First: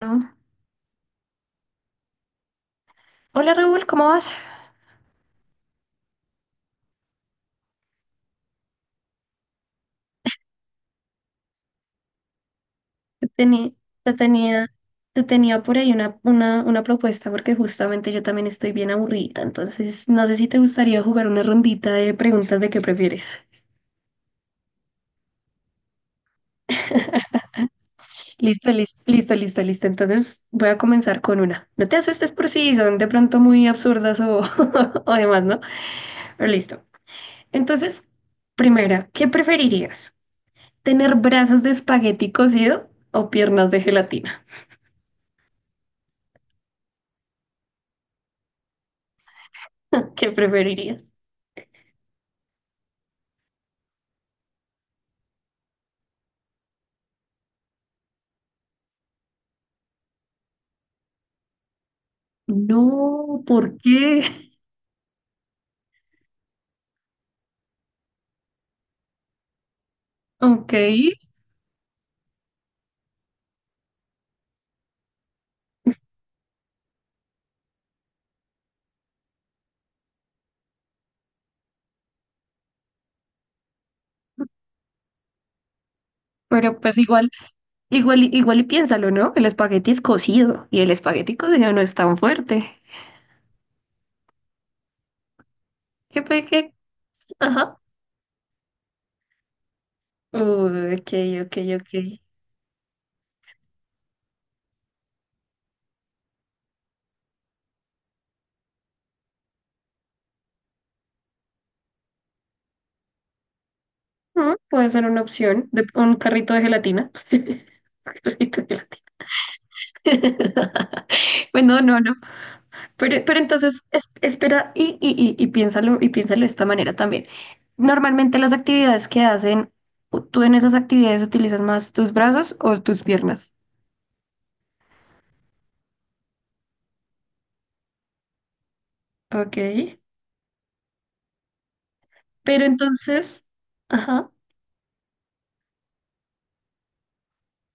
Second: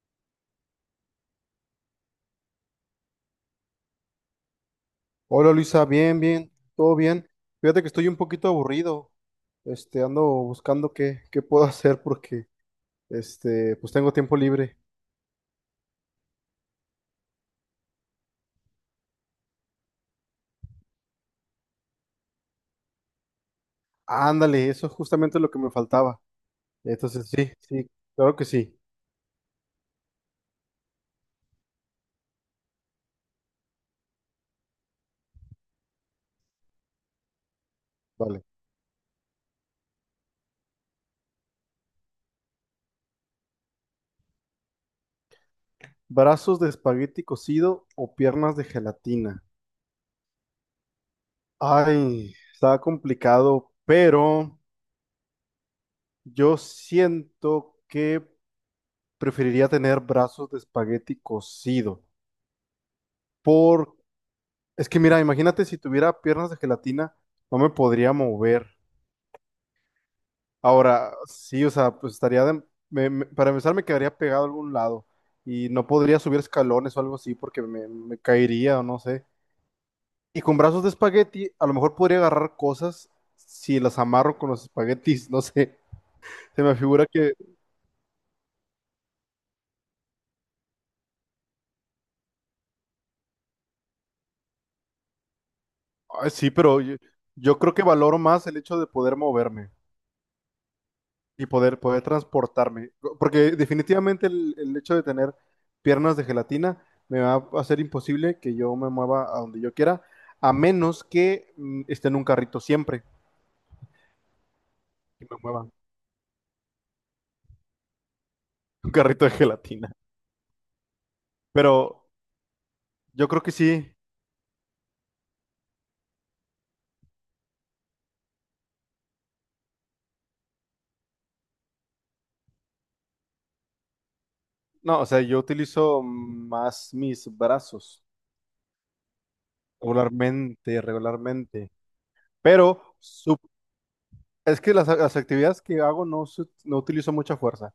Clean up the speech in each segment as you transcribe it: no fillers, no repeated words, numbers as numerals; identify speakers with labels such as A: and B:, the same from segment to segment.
A: Bueno, hola Raúl, ¿cómo vas?
B: Hola Luisa, bien, bien, todo bien. Fíjate que estoy un poquito aburrido. Ando buscando qué puedo hacer porque,
A: Te tenía,
B: este, pues tengo
A: te
B: tiempo
A: tenía,
B: libre.
A: te tenía por ahí una propuesta porque justamente yo también estoy bien aburrida, entonces no sé si te gustaría jugar una rondita de preguntas de qué prefieres.
B: Ándale, eso es justamente lo que me faltaba. Entonces, sí, sí, claro que
A: Listo,
B: sí.
A: listo, listo, listo, listo. Entonces voy a comenzar con una. No te asustes por si son de pronto muy absurdas o, o demás, ¿no? Pero listo. Entonces,
B: Vale.
A: primera, ¿qué preferirías? ¿Tener brazos de espagueti cocido o piernas de gelatina?
B: ¿Brazos de espagueti cocido o piernas de gelatina?
A: ¿Qué preferirías?
B: Ay, está complicado, pero yo siento que preferiría tener brazos de espagueti cocido.
A: No, ¿por qué?
B: Es que mira, imagínate si tuviera piernas de gelatina, no me podría mover.
A: Ok,
B: Ahora, sí, o sea, pues estaría de- me- me- para empezar me quedaría pegado a algún lado y no podría subir escalones o algo así porque me caería o no sé. Y con brazos de espagueti, a lo mejor podría agarrar cosas si las amarro con los espaguetis, no sé. Se me
A: pero pues
B: figura
A: igual,
B: que
A: igual, y- igual y piénsalo, ¿no? El espagueti es cocido y el espagueti cocido no es tan fuerte. ¿Qué
B: ay,
A: pe
B: sí,
A: qué?
B: pero yo, yo creo
A: Ajá.
B: que valoro más el hecho de poder moverme.
A: Uy, ok,
B: Y
A: ok,
B: poder
A: ok.
B: transportarme. Porque definitivamente el hecho de tener piernas de gelatina me va a hacer imposible que yo me mueva a donde yo quiera, a menos que esté en un carrito siempre
A: Puede ser una
B: y me
A: opción
B: mueva,
A: de un carrito de gelatina. Carrito de
B: un carrito de gelatina.
A: gelatina. Bueno, no,
B: Pero
A: no. Pero,
B: yo
A: pero
B: creo que
A: entonces,
B: sí,
A: es- espera y piénsalo, de esta manera también. Normalmente las actividades que hacen, ¿tú en esas actividades utilizas más tus brazos o tus piernas?
B: no, o sea, yo utilizo más mis brazos
A: Ok.
B: regularmente,
A: Pero
B: pero sup-
A: entonces, ajá.
B: es que las actividades que hago no utilizo mucha fuerza.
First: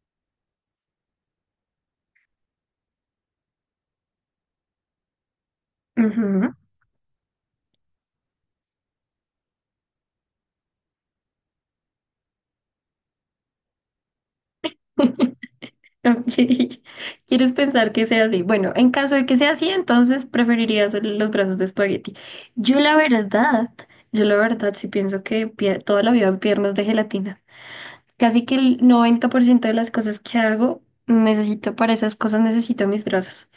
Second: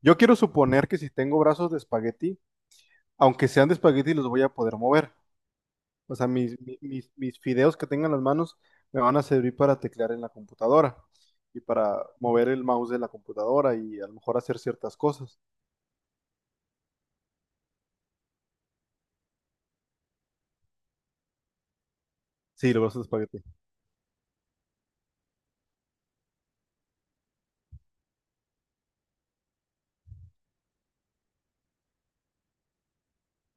B: Yo quiero suponer que si tengo brazos de espagueti, aunque sean de espagueti, los voy a poder mover. O sea,
A: Ujú,
B: mis fideos que tengan en las manos me van a servir para teclear en la computadora y para mover el mouse de la computadora y a lo mejor hacer ciertas cosas.
A: ok. ¿Quieres pensar que sea así? Bueno, en caso de que sea así, entonces preferirías los brazos de espagueti.
B: Sí,
A: Yo
B: lo
A: la
B: vas a espagueti.
A: verdad, yo la verdad sí pienso que toda la vida piernas de gelatina. Casi que el 90% de las cosas que hago, necesito para esas cosas, necesito mis brazos.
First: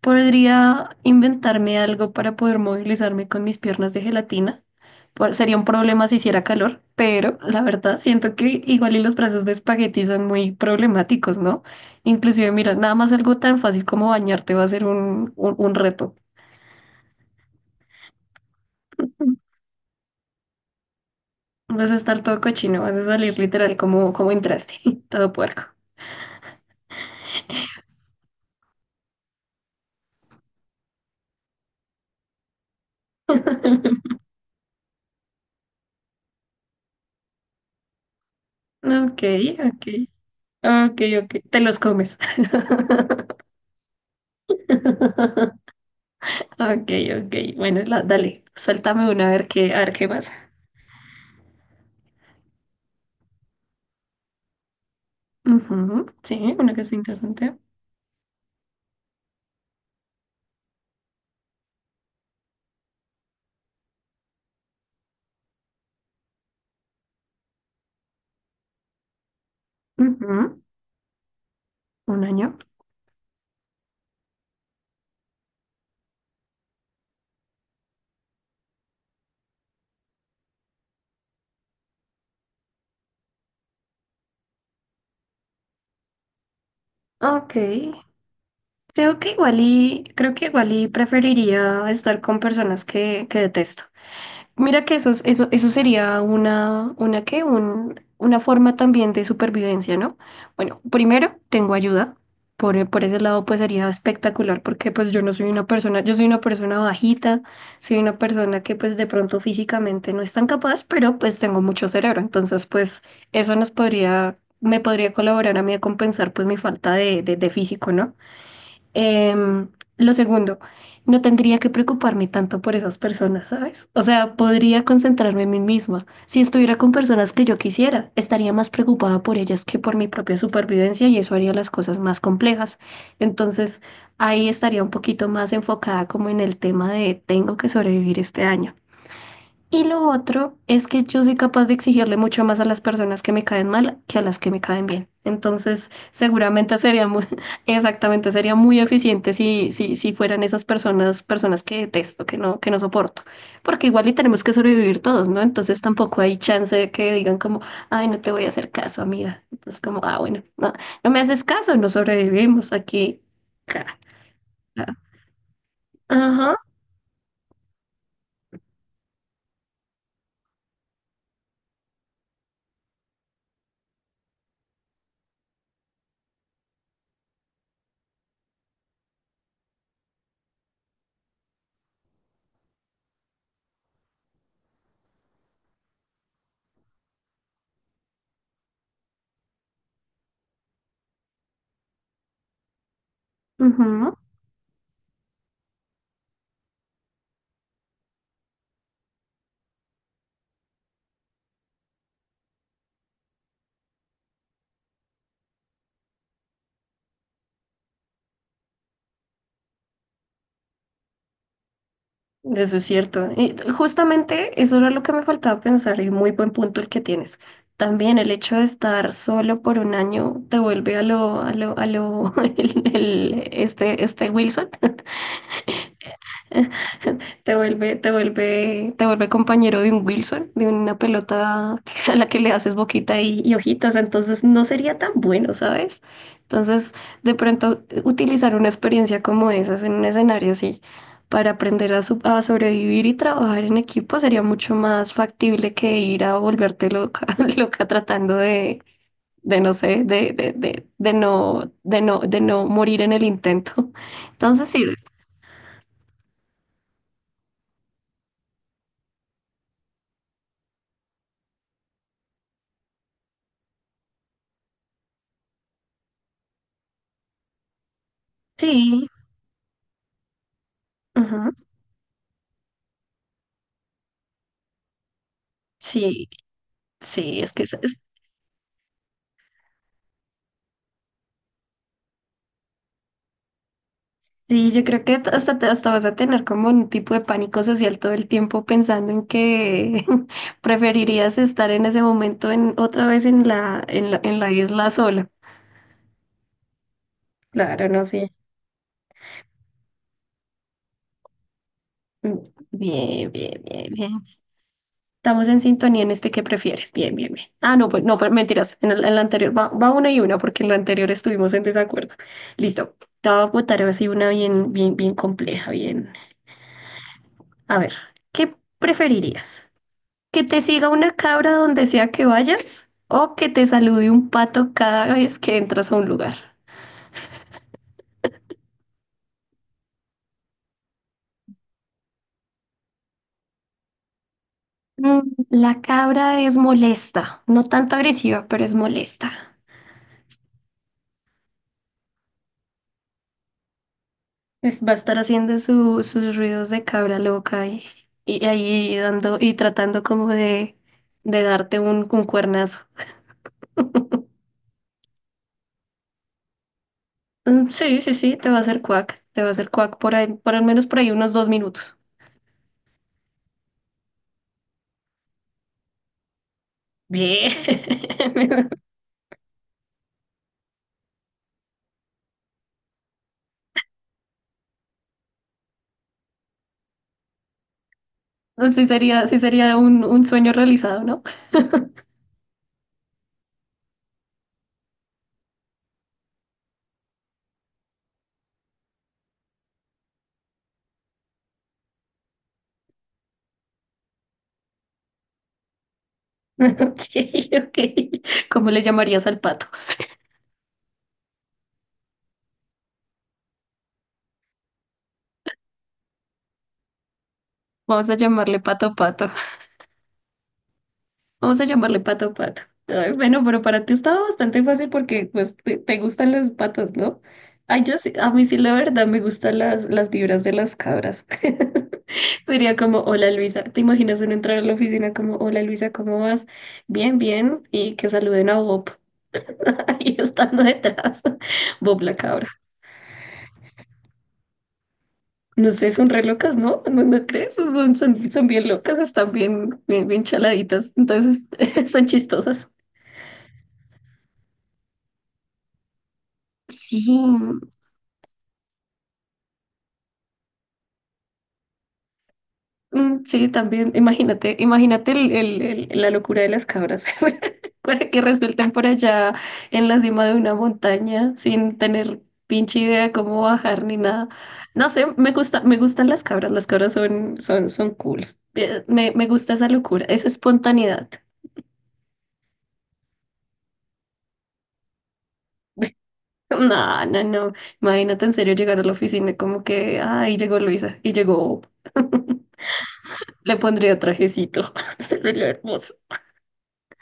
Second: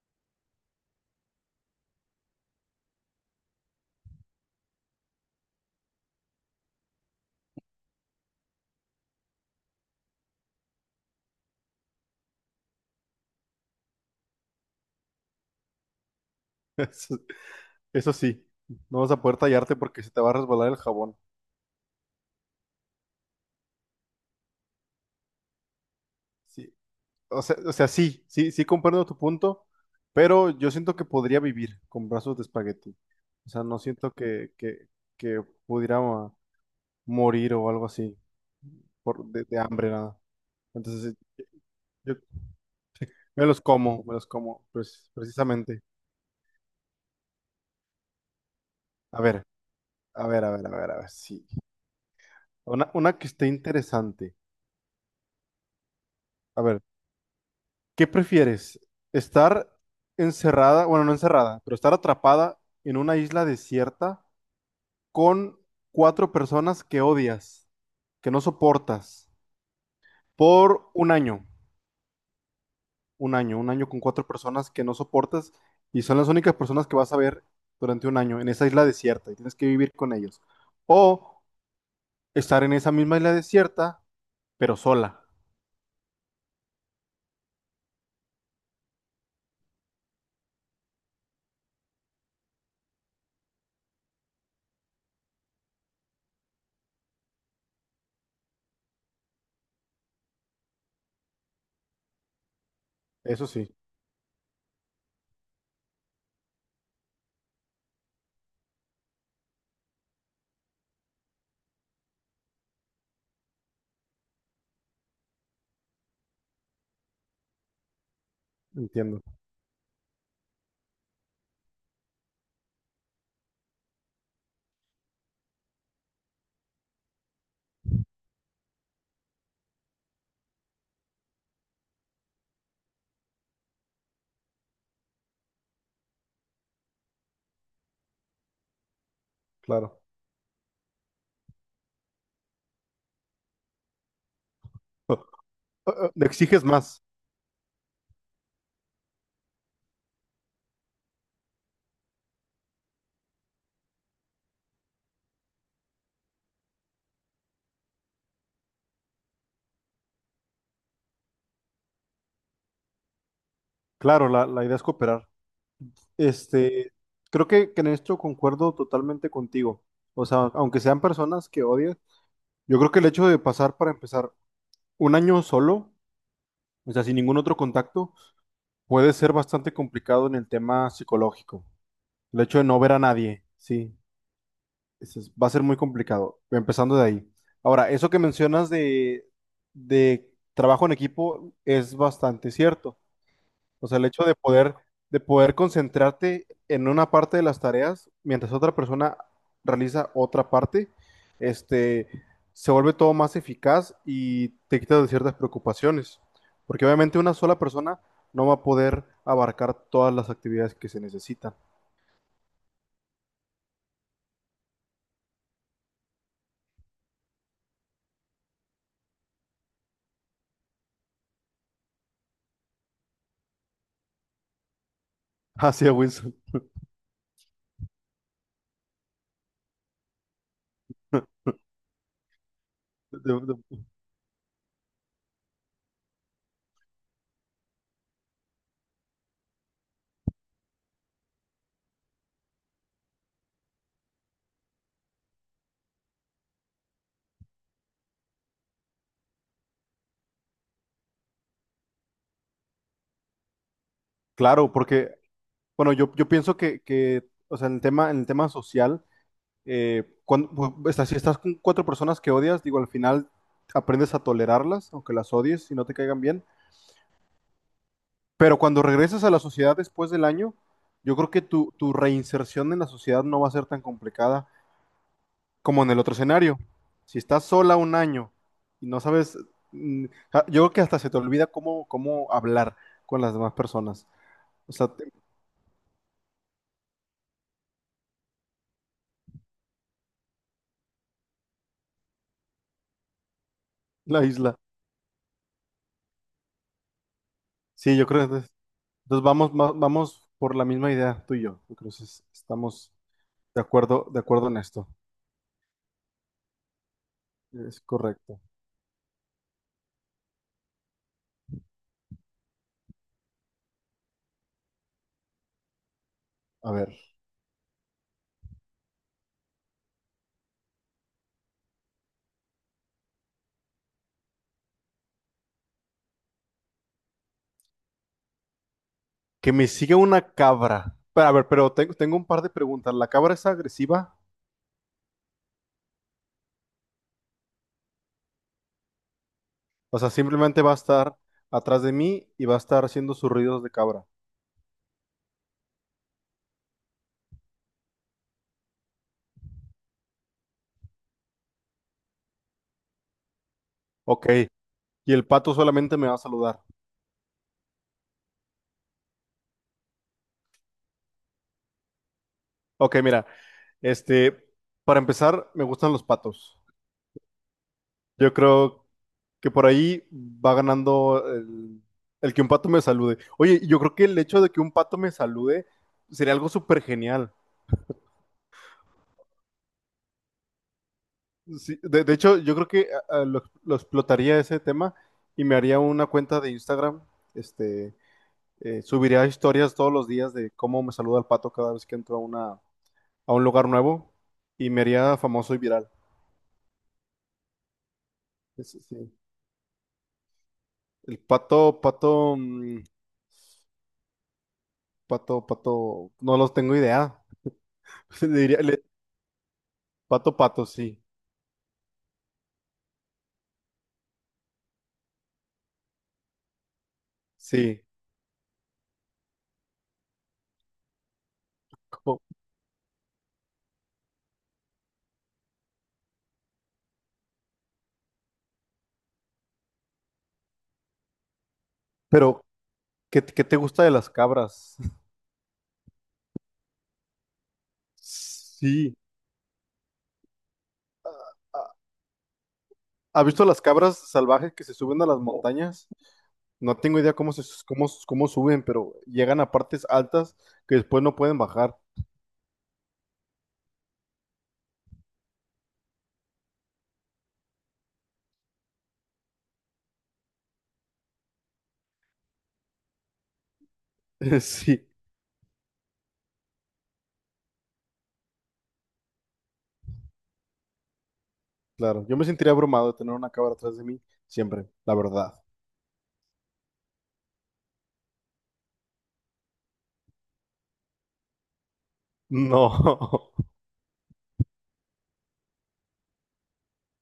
A: Podría inventarme algo para poder movilizarme con mis piernas de gelatina. Sería un problema si hiciera calor, pero la verdad siento que igual y los brazos de espagueti son muy problemáticos, ¿no? Inclusive, mira, nada más algo tan fácil como bañarte va a ser un reto.
B: Eso, eso sí, no vas a poder tallarte porque se te va a resbalar el jabón.
A: Vas a estar todo cochino, vas a salir literal como, entraste, todo puerco.
B: Sí. O sea, sí, sí, sí comprendo tu punto, pero yo siento que podría vivir con brazos de espagueti. O sea, no siento que pudiera morir o algo así.
A: Ok,
B: De
A: ok.
B: hambre, nada.
A: Ok,
B: Entonces,
A: ok, te los
B: yo
A: comes.
B: me los como, pues, precisamente.
A: Ok, ok, bueno, dale, suéltame
B: A
A: una
B: ver,
A: a ver qué
B: a
A: pasa.
B: ver, a ver, a ver, a ver, sí. Una que esté interesante.
A: Ujú, sí,
B: A
A: una
B: ver,
A: que sea interesante.
B: ¿qué prefieres? ¿Estar encerrada, bueno, no encerrada, pero estar atrapada en una isla desierta con cuatro personas que odias, que no soportas,
A: Ujú,
B: por un año?
A: un año.
B: Un año, un año con cuatro personas que no soportas y son las únicas personas que vas a ver durante un año en esa isla desierta y tienes que vivir con ellos. O estar en esa misma isla desierta, pero sola.
A: Ok, creo que igual y preferiría estar con personas que, detesto. Mira que eso, eso, sería una, ¿qué? Una forma también de supervivencia, ¿no? Bueno, primero tengo ayuda. Por ese lado,
B: Eso
A: pues
B: sí,
A: sería espectacular porque pues yo no soy una persona, yo soy una persona bajita, soy una persona que pues de pronto físicamente no es tan capaz, pero pues tengo mucho cerebro. Entonces, pues eso nos podría, me podría colaborar a mí a compensar pues mi falta de, de físico, ¿no?
B: entiendo,
A: Em, lo segundo, no tendría que preocuparme tanto por esas personas, ¿sabes? O sea, podría concentrarme en mí misma. Si estuviera con personas que yo quisiera, estaría más preocupada por ellas que por mi propia supervivencia y eso haría las cosas más complejas. Entonces, ahí estaría un poquito más enfocada como en el tema de tengo que sobrevivir este año. Y
B: claro.
A: lo otro es que yo soy capaz de exigirle mucho más a las personas que me caen mal que a las que me caen bien.
B: Eh,
A: Entonces,
B: Le exiges
A: seguramente
B: más.
A: sería muy, exactamente, sería muy eficiente si fueran esas personas, personas que detesto, que no soporto. Porque igual y tenemos que sobrevivir todos, ¿no? Entonces tampoco hay chance de que digan como, ay, no te voy a hacer caso, amiga. Entonces, como, ah, bueno, no, no me haces caso, no sobrevivimos aquí. Ca-
B: Claro, la idea es
A: ca-
B: cooperar.
A: Ajá.
B: Este, Creo que en esto concuerdo totalmente contigo. O sea, aunque sean personas que odias, yo creo que el hecho de pasar para empezar un año solo. O sea, sin ningún otro contacto, puede ser bastante complicado en el tema psicológico. El hecho de no ver a nadie, sí, va a ser muy complicado, empezando de ahí. Ahora, eso que mencionas de trabajo en equipo es bastante cierto. O sea, el
A: Ujú.
B: hecho de de poder concentrarte en una parte de las tareas mientras otra persona realiza otra parte, este, se vuelve todo más eficaz y te quita de ciertas preocupaciones. Porque obviamente una sola persona no va a poder abarcar todas las actividades que se necesitan.
A: Eso es cierto. Y justamente eso era lo que me faltaba pensar y muy buen punto el que tienes. También el hecho de estar solo por un año te vuelve a lo, este Wilson.
B: Así es, Wilson.
A: Te vuelve compañero de un Wilson, de una pelota a la que le haces boquita
B: De-
A: y
B: de-
A: ojitos, entonces no sería tan bueno, ¿sabes? Entonces, de pronto, utilizar una experiencia como esas en un escenario así para aprender a sobrevivir y trabajar en equipo sería mucho más factible que ir a volverte loca, loca tratando de no sé, de no morir en el intento. Entonces,
B: Claro,
A: sí,
B: bueno, yo pienso o sea, en el tema social, si estás con cuatro personas que odias, digo, al final aprendes a tolerarlas, aunque las odies y no te caigan bien. Pero cuando
A: sí.
B: regresas a la sociedad después del año, yo creo que
A: Ujú,
B: tu reinserción en la sociedad no va a ser tan complicada como en el otro
A: sí,
B: escenario. Si
A: sí,
B: estás
A: es que
B: sola un año y no sabes, mm, yo creo que hasta se te olvida cómo hablar con las demás personas.
A: sí,
B: O
A: yo
B: sea,
A: creo
B: te-
A: que hasta, hasta vas a tener como un tipo de pánico social todo el tiempo pensando en que preferirías estar en ese momento en otra vez en la,
B: la
A: en la
B: isla.
A: isla sola. Claro,
B: Sí,
A: no
B: yo creo que
A: sé.
B: entonces, entonces vamos, vamos por la misma idea, tú y yo. Entonces
A: Mm,
B: estamos
A: Bien,
B: de
A: bien, bien,
B: acuerdo, de
A: bien.
B: acuerdo en esto.
A: Estamos en sintonía en este que prefieres. Bien, bien, bien. Ah,
B: Es
A: no, pues no, pero
B: correcto.
A: mentiras. En la anterior va una y una porque en la anterior estuvimos en desacuerdo. Listo. Te voy a botar así una bien, bien, bien compleja, bien.
B: A ver,
A: A ver, ¿qué preferirías? Que te siga una cabra donde sea que vayas o que te salude un pato cada vez que entras a un lugar.
B: que me sigue una cabra. Pero, a ver, pero tengo, tengo un par de preguntas. ¿La cabra es agresiva?
A: Mm, La cabra es molesta, no tanto agresiva, pero es molesta.
B: O sea, simplemente va a estar atrás de mí y va a estar haciendo sus ruidos de cabra.
A: Va a estar haciendo sus ruidos de cabra loca y, ahí dando y tratando como de, darte un, cuernazo.
B: Ok. Y el pato solamente me va a saludar.
A: Mm, sí, sí, sí, te va a hacer cuac, te va a hacer cuac por ahí, por al menos por ahí unos 2 minutos.
B: Ok, mira, este, para empezar, me gustan los patos.
A: Bien.
B: Yo creo que por ahí va ganando el que un pato me salude. Oye, yo creo que el hecho de que un pato me salude sería algo súper genial.
A: Sí sería un, sueño realizado, ¿no?
B: Sí, de hecho, yo creo que lo explotaría ese tema y me haría una cuenta de Instagram. Este, Subiría historias todos los días de cómo me saluda el pato cada vez que entro a a un lugar nuevo y me haría famoso y viral.
A: Ok, ok. ¿Cómo
B: Ese
A: le
B: sí.
A: llamarías al pato?
B: El pato, pato, mm, pato, pato, no los tengo idea.
A: Vamos a
B: Le
A: llamarle
B: diría, le-
A: pato pato.
B: Pato, pato, sí,
A: Vamos a llamarle pato pato. Ay, bueno, pero para ti estaba bastante fácil porque pues te gustan los patos, ¿no?
B: sí.
A: Ay, yo sí, a mí sí la verdad me gustan las, vibras de las cabras.
B: Co-
A: Sería como, hola Luisa, ¿te imaginas uno entrar a la oficina como, hola Luisa, ¿cómo vas? Bien, bien, y que saluden a Bob ahí estando detrás, Bob la
B: Pero,
A: cabra.
B: ¿qué te gusta de las cabras?
A: No sé, son re locas, ¿no? ¿No, no crees? Son bien
B: Sí.
A: locas, están bien, bien, bien chaladitas, entonces
B: ¿Ha
A: son chistosas.
B: Ha visto las cabras salvajes que se suben a las montañas? No tengo
A: Sí,
B: idea cómo suben, pero llegan a partes altas que después no pueden bajar.
A: mm, sí, también, imagínate el, la locura de las cabras, para que resultan por allá en la cima de una montaña sin tener pinche idea de cómo bajar ni nada.
B: Sí,
A: No sé, me gustan las cabras, son cool. Me gusta esa locura, esa espontaneidad.
B: claro. Yo me sentiría abrumado de tener una cámara atrás de mí siempre, la verdad.
A: No, no, no. Imagínate en serio llegar a la oficina como que, ay, llegó Luisa y llegó,
B: No.
A: le pondría trajecito. Sería hermoso.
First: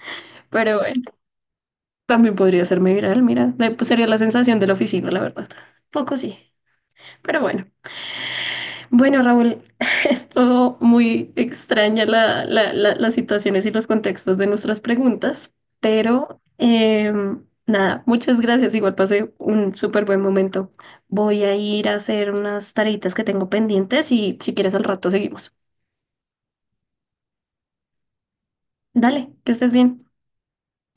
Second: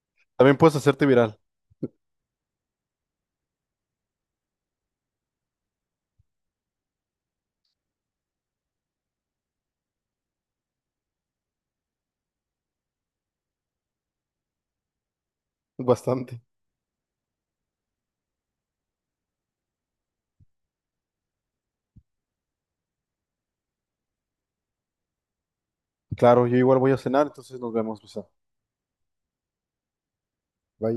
B: También puedes
A: Pero bueno,
B: hacerte viral,
A: también podría hacerme viral, mira. Pues, sería la sensación de la oficina, la verdad. Poco sí. Pero bueno. Bueno, Raúl, es todo muy extraña la, las situaciones y los contextos de nuestras preguntas, pero
B: bastante.
A: nada, muchas gracias. Igual pasé un súper buen momento. Voy a ir a hacer unas tareitas que tengo pendientes y si quieres al rato seguimos.
B: Claro, yo igual voy a cenar, entonces nos vemos, Luisa.
A: Dale, que estés bien.
B: Bye.